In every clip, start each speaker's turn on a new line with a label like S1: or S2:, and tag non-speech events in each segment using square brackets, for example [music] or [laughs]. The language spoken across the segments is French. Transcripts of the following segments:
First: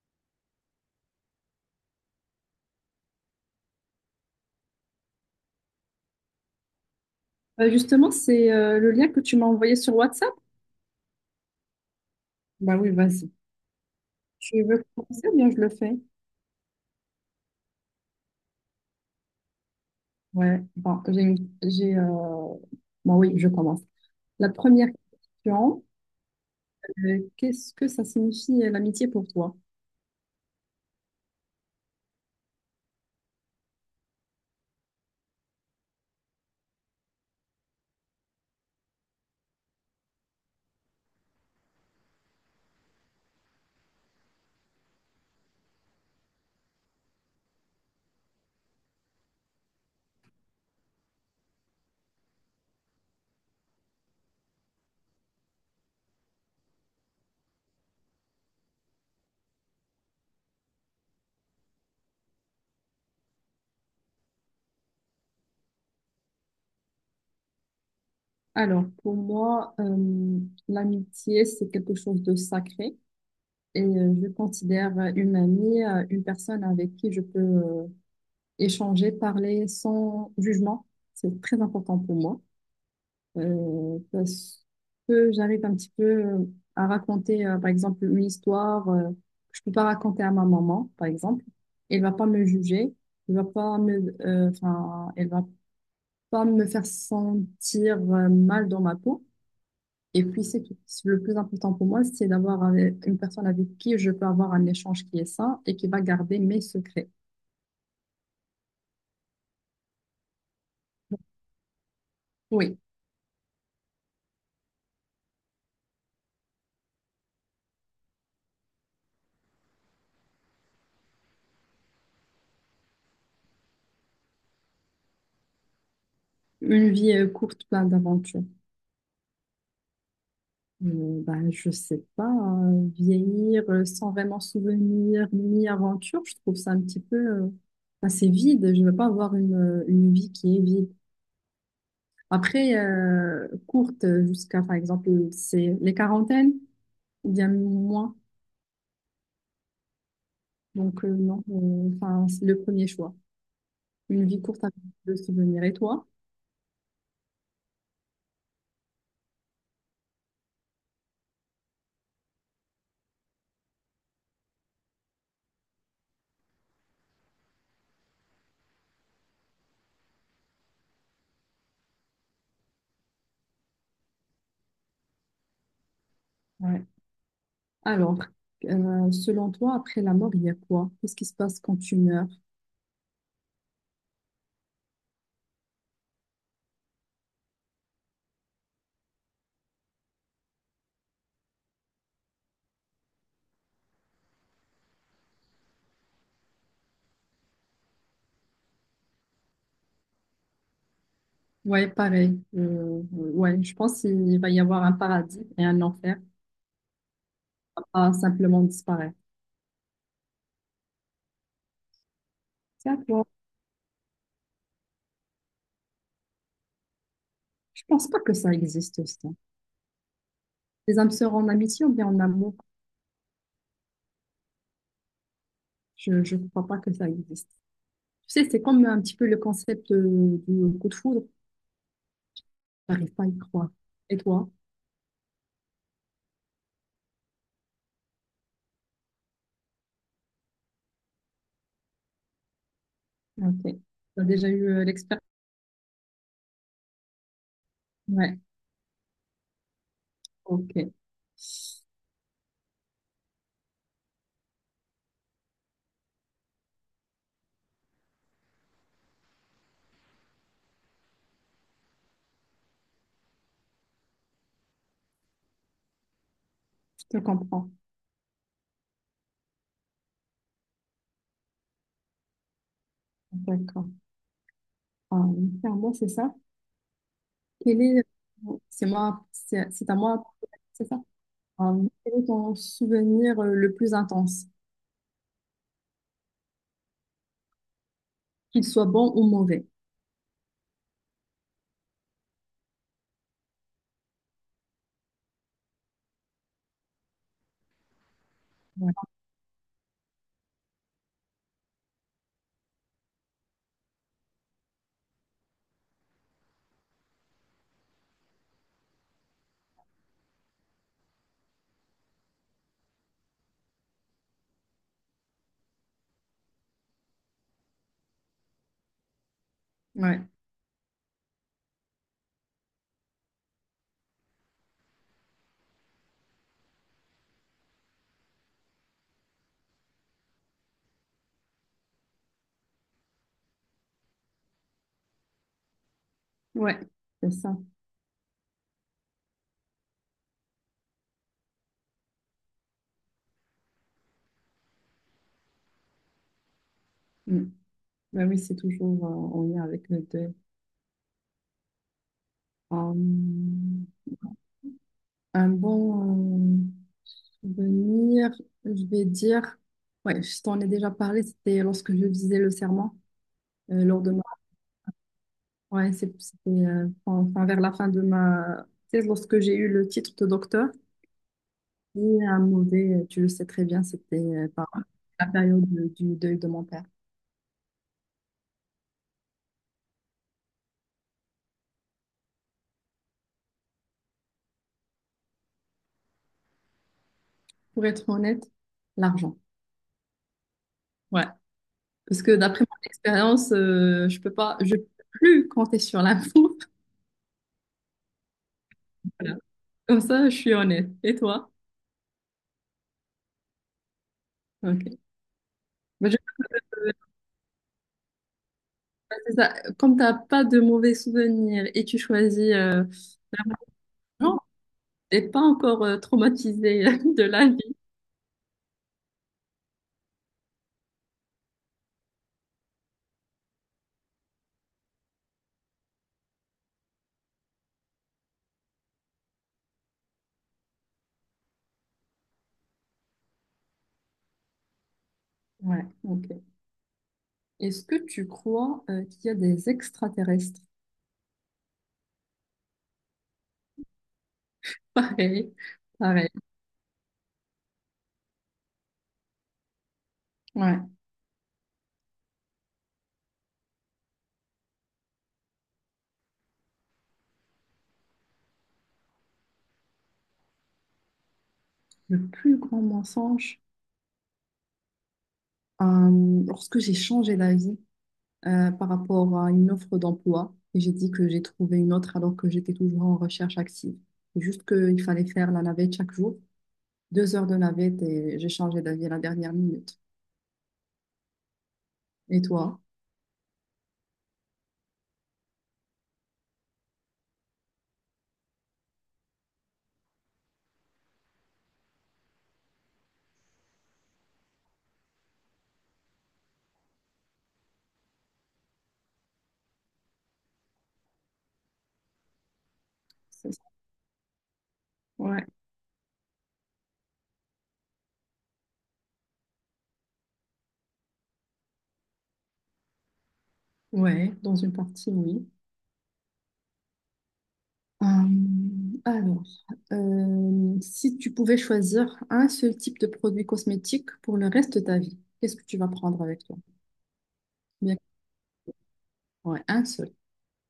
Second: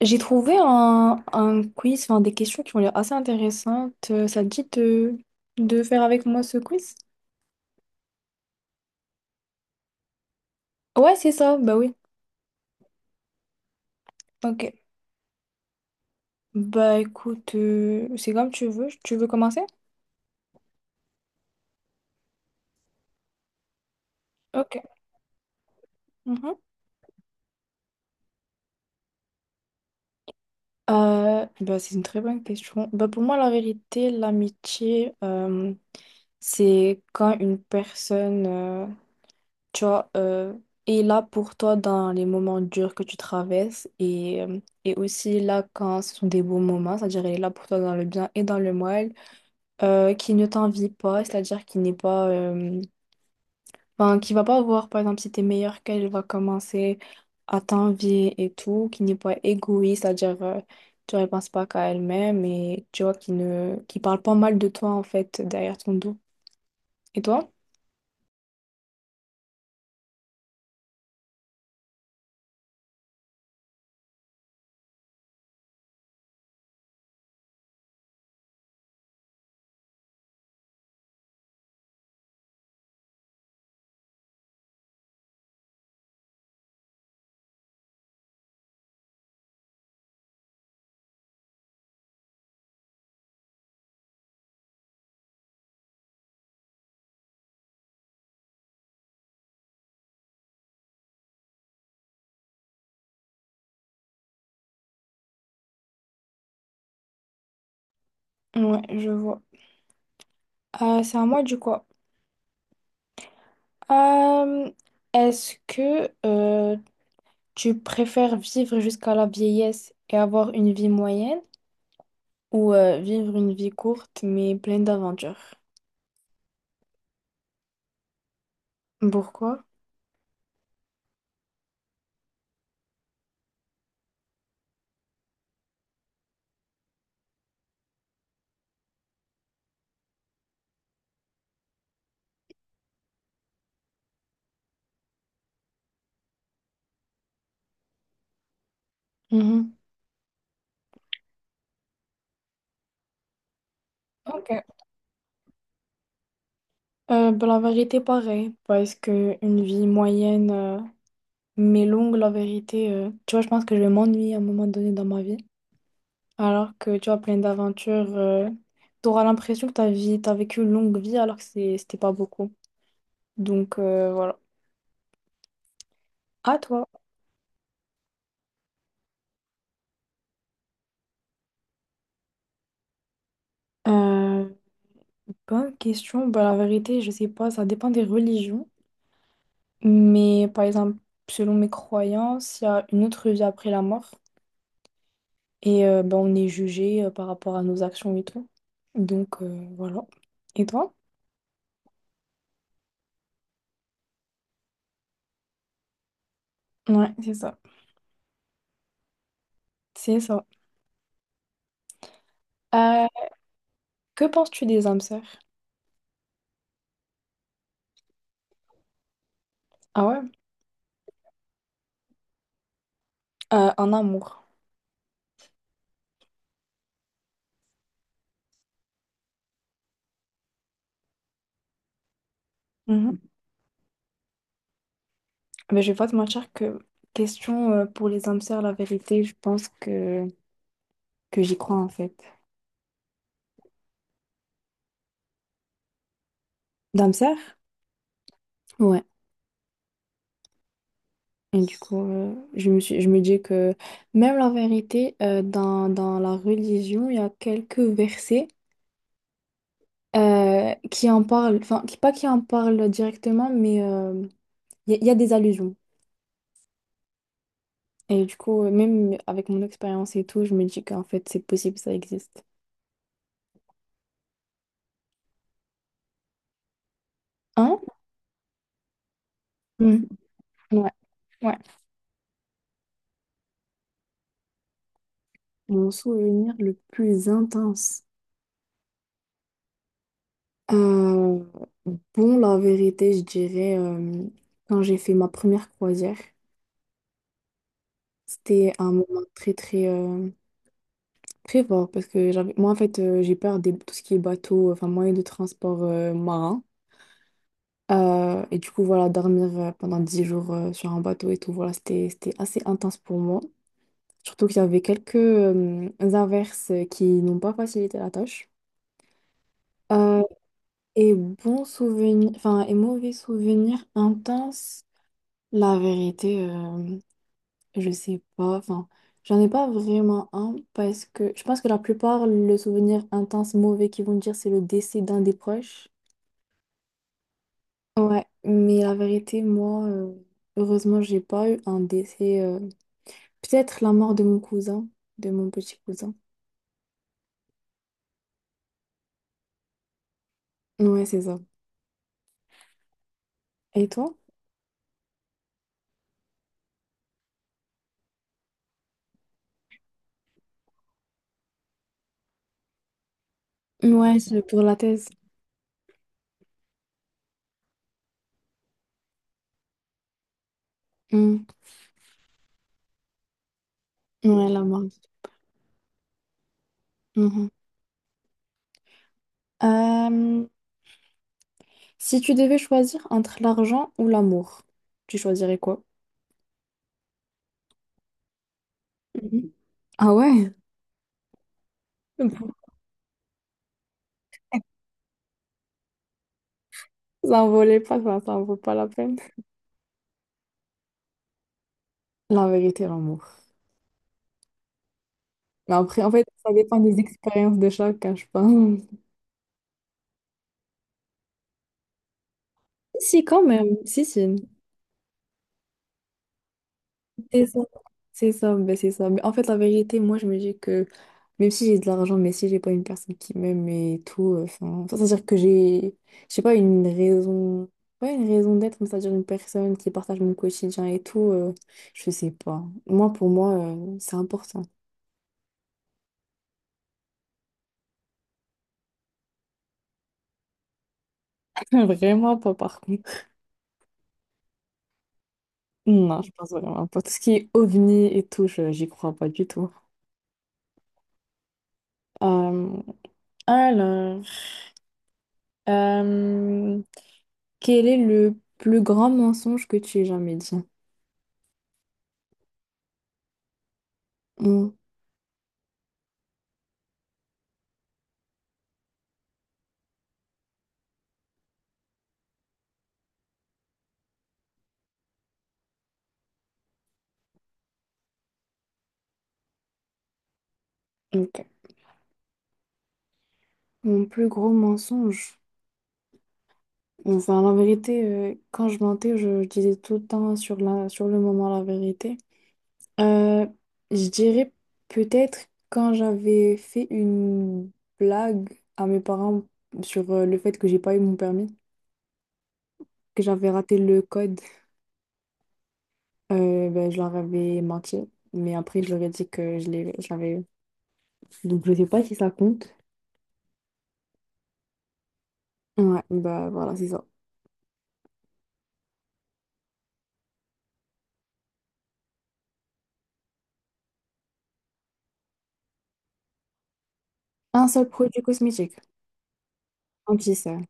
S1: J'ai trouvé un quiz, enfin des questions qui ont l'air assez intéressantes. Ça te dit de faire avec moi ce quiz?
S2: Bah, justement, c'est le lien que tu m'as envoyé sur WhatsApp.
S1: Ouais, c'est ça, bah oui.
S2: Bah oui, vas-y. Tu
S1: Ok.
S2: veux commencer ou bien je le fais?
S1: Bah écoute, c'est comme tu veux. Tu veux commencer?
S2: Ouais. Bon, bon, oui, je commence. La
S1: Ok.
S2: première question,
S1: Mhm.
S2: qu'est-ce que ça signifie l'amitié pour toi?
S1: Bah, c'est une très bonne question. Bah, pour moi, la vérité, l'amitié, c'est quand une personne tu vois, est là pour toi dans les moments durs que tu traverses et aussi là quand ce sont des beaux moments, c'est-à-dire elle est là pour toi dans le bien et dans le mal, qui ne t'envie pas, c'est-à-dire qui n'est pas, enfin, qui va pas voir, par exemple, si t'es meilleur qu'elle, elle va commencer à t'envier et tout, qui n'est pas égoïste, c'est-à-dire, tu ne penses pas qu'à elle-même et tu vois, qui parle pas mal de toi, en fait, derrière ton dos. Et toi?
S2: Alors, pour moi, l'amitié, c'est quelque chose de sacré et je considère une amie, une personne avec qui je peux échanger, parler sans jugement. C'est très important pour moi. Parce que j'arrive un petit peu à raconter, par exemple, une histoire que je peux pas raconter à ma maman, par exemple. Elle va pas me juger, elle va pas me, enfin, elle va pas me faire sentir mal dans ma peau. Et puis c'est tout. Le plus important pour moi, c'est d'avoir une personne avec qui je peux avoir un échange qui est sain et qui va garder mes secrets.
S1: Ouais, je vois. C'est à moi du coup.
S2: Oui,
S1: Euh, Est-ce que tu préfères vivre jusqu'à la vieillesse et avoir une vie moyenne ou vivre une vie courte mais pleine d'aventures?
S2: une vie courte, pleine d'aventures.
S1: Pourquoi?
S2: Ben, je sais pas, hein, vieillir sans vraiment souvenir ni aventure, je trouve ça un petit peu assez vide. Je ne veux pas avoir une vie qui est vide. Après, courte jusqu'à, par exemple, c'est les quarantaines ou bien moins.
S1: Mhm.
S2: Donc, non, enfin, c'est le premier choix. Une vie
S1: Ok.
S2: courte avec de souvenirs. Et toi?
S1: Ben, la vérité, pareil, parce que une vie moyenne mais longue, la vérité, tu vois, je pense que je vais m'ennuyer à un moment donné dans ma vie. Alors que tu as plein d'aventures, tu auras l'impression que ta vie, t'as vécu une longue vie alors que c'était pas beaucoup. Donc voilà. À
S2: Ouais.
S1: toi.
S2: Alors, selon toi, après la mort, il y a quoi? Qu'est-ce qui se passe quand tu meurs?
S1: Euh, Bonne question. Bah, la vérité, je sais pas, ça dépend des religions. Mais par exemple, selon mes croyances, il y a une autre vie après la mort. Et bah, on est jugé par rapport à nos actions et tout. Donc voilà. Et toi?
S2: Ouais, pareil. Ouais, je pense qu'il va y avoir un paradis et un enfer
S1: Ouais, c'est ça.
S2: à simplement disparaître.
S1: C'est ça.
S2: C'est à
S1: Euh,
S2: toi.
S1: que penses-tu des âmes sœurs?
S2: Je pense pas que ça existe, ça.
S1: Ah ouais?
S2: Les âmes sœurs en amitié ou bien en amour,
S1: En amour.
S2: je crois pas que ça existe. Tu sais, c'est comme un petit peu le concept du coup de foudre. J'arrive pas à y croire. Et toi?
S1: Mais je vais pas te mentir que question pour les âmes sœurs la vérité, je pense que j'y crois en fait.
S2: Ok. T'as déjà eu l'expérience?
S1: D'âmes sœurs.
S2: Ouais,
S1: Ouais.
S2: ok. Je
S1: Et du coup, je me dis que même la vérité, dans la religion, il y a quelques versets qui en parlent, enfin, pas qui en parlent directement, mais il y a des allusions.
S2: te comprends.
S1: Et du coup, même avec mon expérience et tout, je me dis qu'en fait, c'est possible, ça existe.
S2: D'accord. Ah, oui. C'est à moi, c'est ça.
S1: Hein?
S2: Quel est... C'est à
S1: Mhm.
S2: moi, c'est
S1: Ouais,
S2: ça?
S1: ouais.
S2: Quel est ton souvenir le plus intense,
S1: Mon souvenir le plus intense.
S2: qu'il soit bon ou mauvais?
S1: Euh, bon, la vérité, je dirais, quand j'ai fait ma première croisière, c'était un
S2: Ouais,
S1: moment très, très, très fort parce que j'avais, moi, en fait, j'ai peur de tout ce qui est bateau, enfin, moyen de transport marin. Et du coup, voilà, dormir pendant 10 jours sur un bateau et tout, voilà, c'était assez intense pour moi. Surtout qu'il y avait quelques averses qui n'ont pas facilité la tâche.
S2: ouais,
S1: Euh, et bons souvenirs, enfin, et mauvais souvenirs intenses. La vérité, je sais pas. Enfin, j'en ai pas vraiment un parce que je pense que la plupart, le souvenir intense mauvais qu'ils vont me dire, c'est le décès d'un des proches.
S2: ouais, c'est ça.
S1: Ouais, mais la vérité, moi, heureusement, j'ai pas eu un décès. Peut-être la mort de mon cousin, de mon petit cousin.
S2: Mm. Ben oui, c'est toujours en lien avec le deuil.
S1: Ouais, c'est ça.
S2: Euh,
S1: Et toi?
S2: un bon souvenir, je vais dire, ouais, je t'en ai déjà parlé, c'était lorsque je disais le serment, euh, lors de
S1: Ouais,
S2: ma,
S1: c'est pour la thèse.
S2: ouais, c'était enfin vers la fin de ma thèse, lorsque j'ai eu le titre de docteur.
S1: Mm.
S2: Et un mauvais, tu le sais très bien, c'était
S1: Ouais, la
S2: par
S1: mort.
S2: la du deuil de mon père.
S1: Mhm. Euh, Si tu devais choisir entre l'argent ou l'amour, tu choisirais quoi?
S2: Pour être honnête, l'argent.
S1: Mhm. Ah ouais?
S2: Ouais. Parce que d'après
S1: [laughs]
S2: mon expérience, je peux pas, je peux plus compter sur l'amour. [laughs]
S1: S'envoler pas, ça en vaut pas la peine.
S2: Voilà. Comme ça, je suis honnête. Et toi?
S1: La vérité, l'amour.
S2: Ok.
S1: Mais après,
S2: Bah,
S1: en
S2: je-
S1: fait, ça dépend des expériences de chacun, je pense.
S2: bah, c'est ça. Comme t'as pas de mauvais souvenirs et tu choisis
S1: Si, si, quand même. Si, si.
S2: l'argent, t'es pas encore traumatisé [laughs] de
S1: C'est
S2: la
S1: ça.
S2: vie.
S1: C'est ça, ben, c'est ça. Mais en fait, la vérité, moi, je me dis que même si j'ai de l'argent, mais si j'ai pas une personne qui m'aime et tout, enfin, c'est-à-dire que j'ai, je sais pas, une raison, ouais, une raison d'être, mais c'est-à-dire une personne qui partage mon quotidien et tout, je sais pas. Moi, pour moi, c'est important.
S2: Ouais. Ok. Est-ce que tu crois qu'il y a des extraterrestres?
S1: [laughs] Vraiment pas, par contre.
S2: [laughs] Pareil.
S1: Non,
S2: Pareil.
S1: je pense vraiment pas. Tout ce qui est ovni et tout, j'y crois pas du tout.
S2: Ouais.
S1: Euh, alors, euh, quel est le plus grand mensonge que tu aies jamais dit?
S2: Le plus grand mensonge,
S1: Mon,
S2: lorsque j'ai changé d'avis, par rapport à une offre d'emploi. Et j'ai dit que j'ai trouvé une autre alors que j'étais toujours en recherche active. C'est juste qu'il fallait faire la navette chaque jour. Deux heures de navette et j'ai changé d'avis à la dernière minute.
S1: ok.
S2: Et toi?
S1: Mon plus gros mensonge. Enfin, la vérité, quand je mentais, je disais tout le temps sur sur le moment la vérité. Euh, je dirais peut-être quand j'avais fait une blague à mes parents sur le fait que j'ai pas eu mon permis, que j'avais
S2: C'est ça.
S1: raté le code.
S2: Ouais,
S1: Ben, je leur avais menti, mais après, je leur ai dit que je l'avais eu. Donc, je sais pas si ça compte.
S2: ouais, dans une partie, oui.
S1: Ouais, bah voilà, c'est ça.
S2: Alors, si tu pouvais choisir un seul type de produit cosmétique pour le reste de ta vie, qu'est-ce que tu vas prendre avec toi?
S1: Un seul
S2: Bien,
S1: produit cosmétique,
S2: ouais, un seul.
S1: anti-cernes.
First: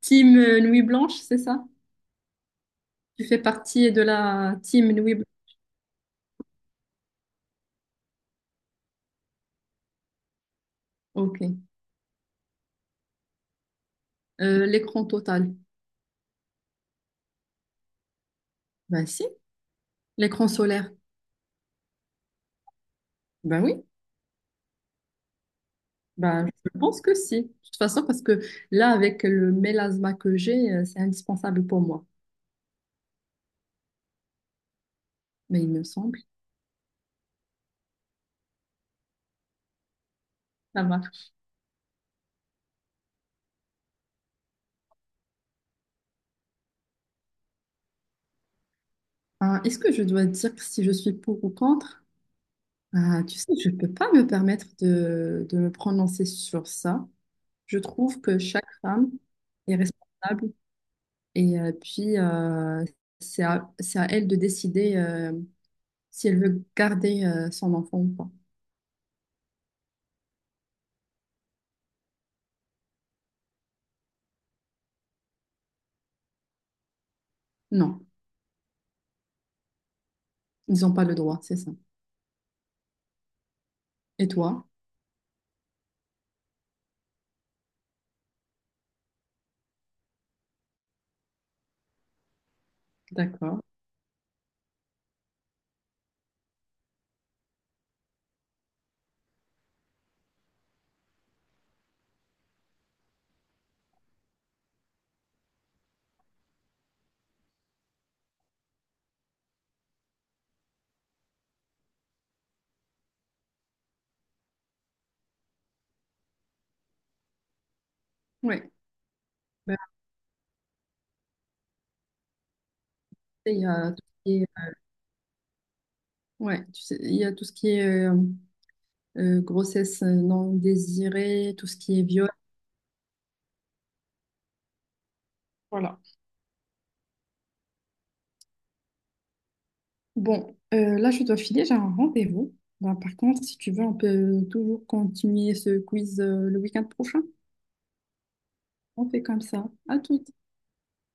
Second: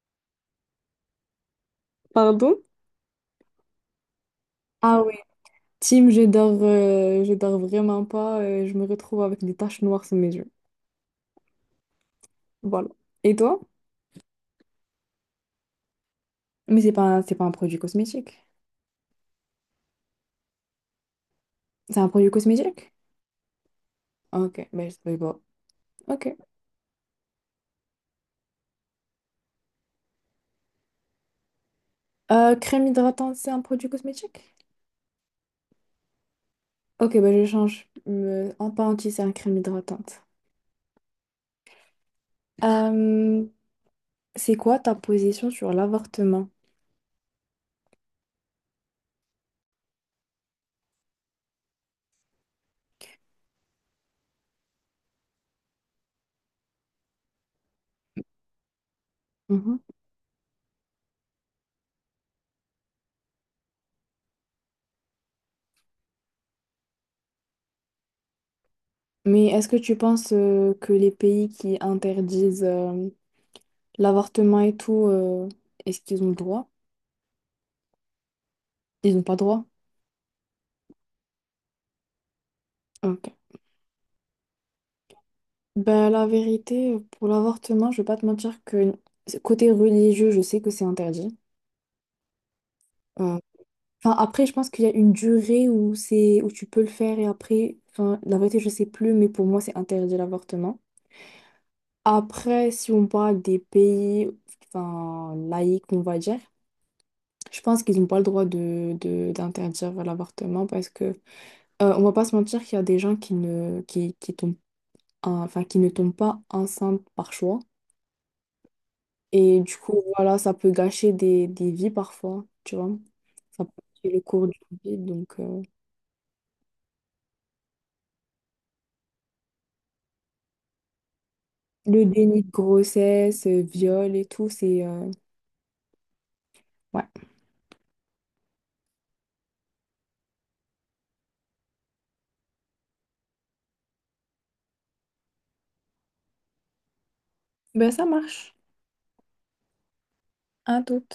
S2: Team Nuit Blanche, c'est ça?
S1: Pardon?
S2: Tu fais partie de la team
S1: Ah oui,
S2: Nuit Blanche.
S1: Tim je dors vraiment pas, je me retrouve avec des taches noires sous mes yeux.
S2: Ok.
S1: Voilà. Et toi?
S2: L'écran total?
S1: C'est pas un produit cosmétique.
S2: Ben si. L'écran solaire?
S1: C'est un produit cosmétique?
S2: Ben oui.
S1: Ok, ben je savais pas. Ok.
S2: Ben, je pense que si. De toute façon, parce que là, avec le mélasma que j'ai, c'est indispensable pour moi.
S1: Crème hydratante, c'est un produit cosmétique?
S2: Mais il me semble,
S1: Ok, ben je change. En pas anti, c'est un crème hydratante.
S2: ça marche.
S1: C'est quoi ta position sur l'avortement?
S2: Ah, est-ce que je dois dire si je suis pour ou contre? Ah, tu sais, je ne peux pas me permettre de me prononcer sur ça. Je trouve que chaque femme est
S1: Mhm.
S2: responsable et puis c'est à elle de décider si elle veut garder son enfant ou pas.
S1: Mais est-ce que tu penses que les pays qui interdisent l'avortement et tout, est-ce qu'ils ont le droit?
S2: Non.
S1: Ils n'ont pas le droit?
S2: Ils n'ont pas le droit, c'est ça.
S1: Ok.
S2: Et toi?
S1: Ben, la vérité, pour l'avortement, je vais pas te mentir que côté religieux, je sais que c'est interdit. Euh,
S2: D'accord.
S1: Enfin, après, je pense qu'il y a une durée où tu peux le faire et après, enfin, la vérité, je sais plus, mais pour moi, c'est interdit l'avortement. Après, si on parle des pays, enfin, laïcs, on va dire. Je pense qu'ils n'ont pas le droit de, d'interdire l'avortement parce que on va pas se mentir qu'il y a des gens qui ne qui tombent enfin qui ne tombent pas enceintes par choix
S2: Ouais.
S1: et du
S2: Ben,
S1: coup voilà ça peut gâcher des vies parfois tu vois,
S2: après, il
S1: ça
S2: y
S1: peut
S2: a tout
S1: gâcher le
S2: ce qui
S1: cours
S2: est,
S1: d'une vie donc
S2: ouais, tu sais, il y a tout ce qui est grossesse non désirée, tout ce qui est
S1: le
S2: viol.
S1: déni de grossesse viol et tout c'est
S2: Voilà.
S1: ouais,
S2: Bon, là, je dois filer, j'ai un rendez-vous. Ben, par contre, si tu veux, on peut toujours continuer ce quiz le week-end prochain.
S1: ben ça marche.
S2: On fait comme ça. À tout.
S1: À tout.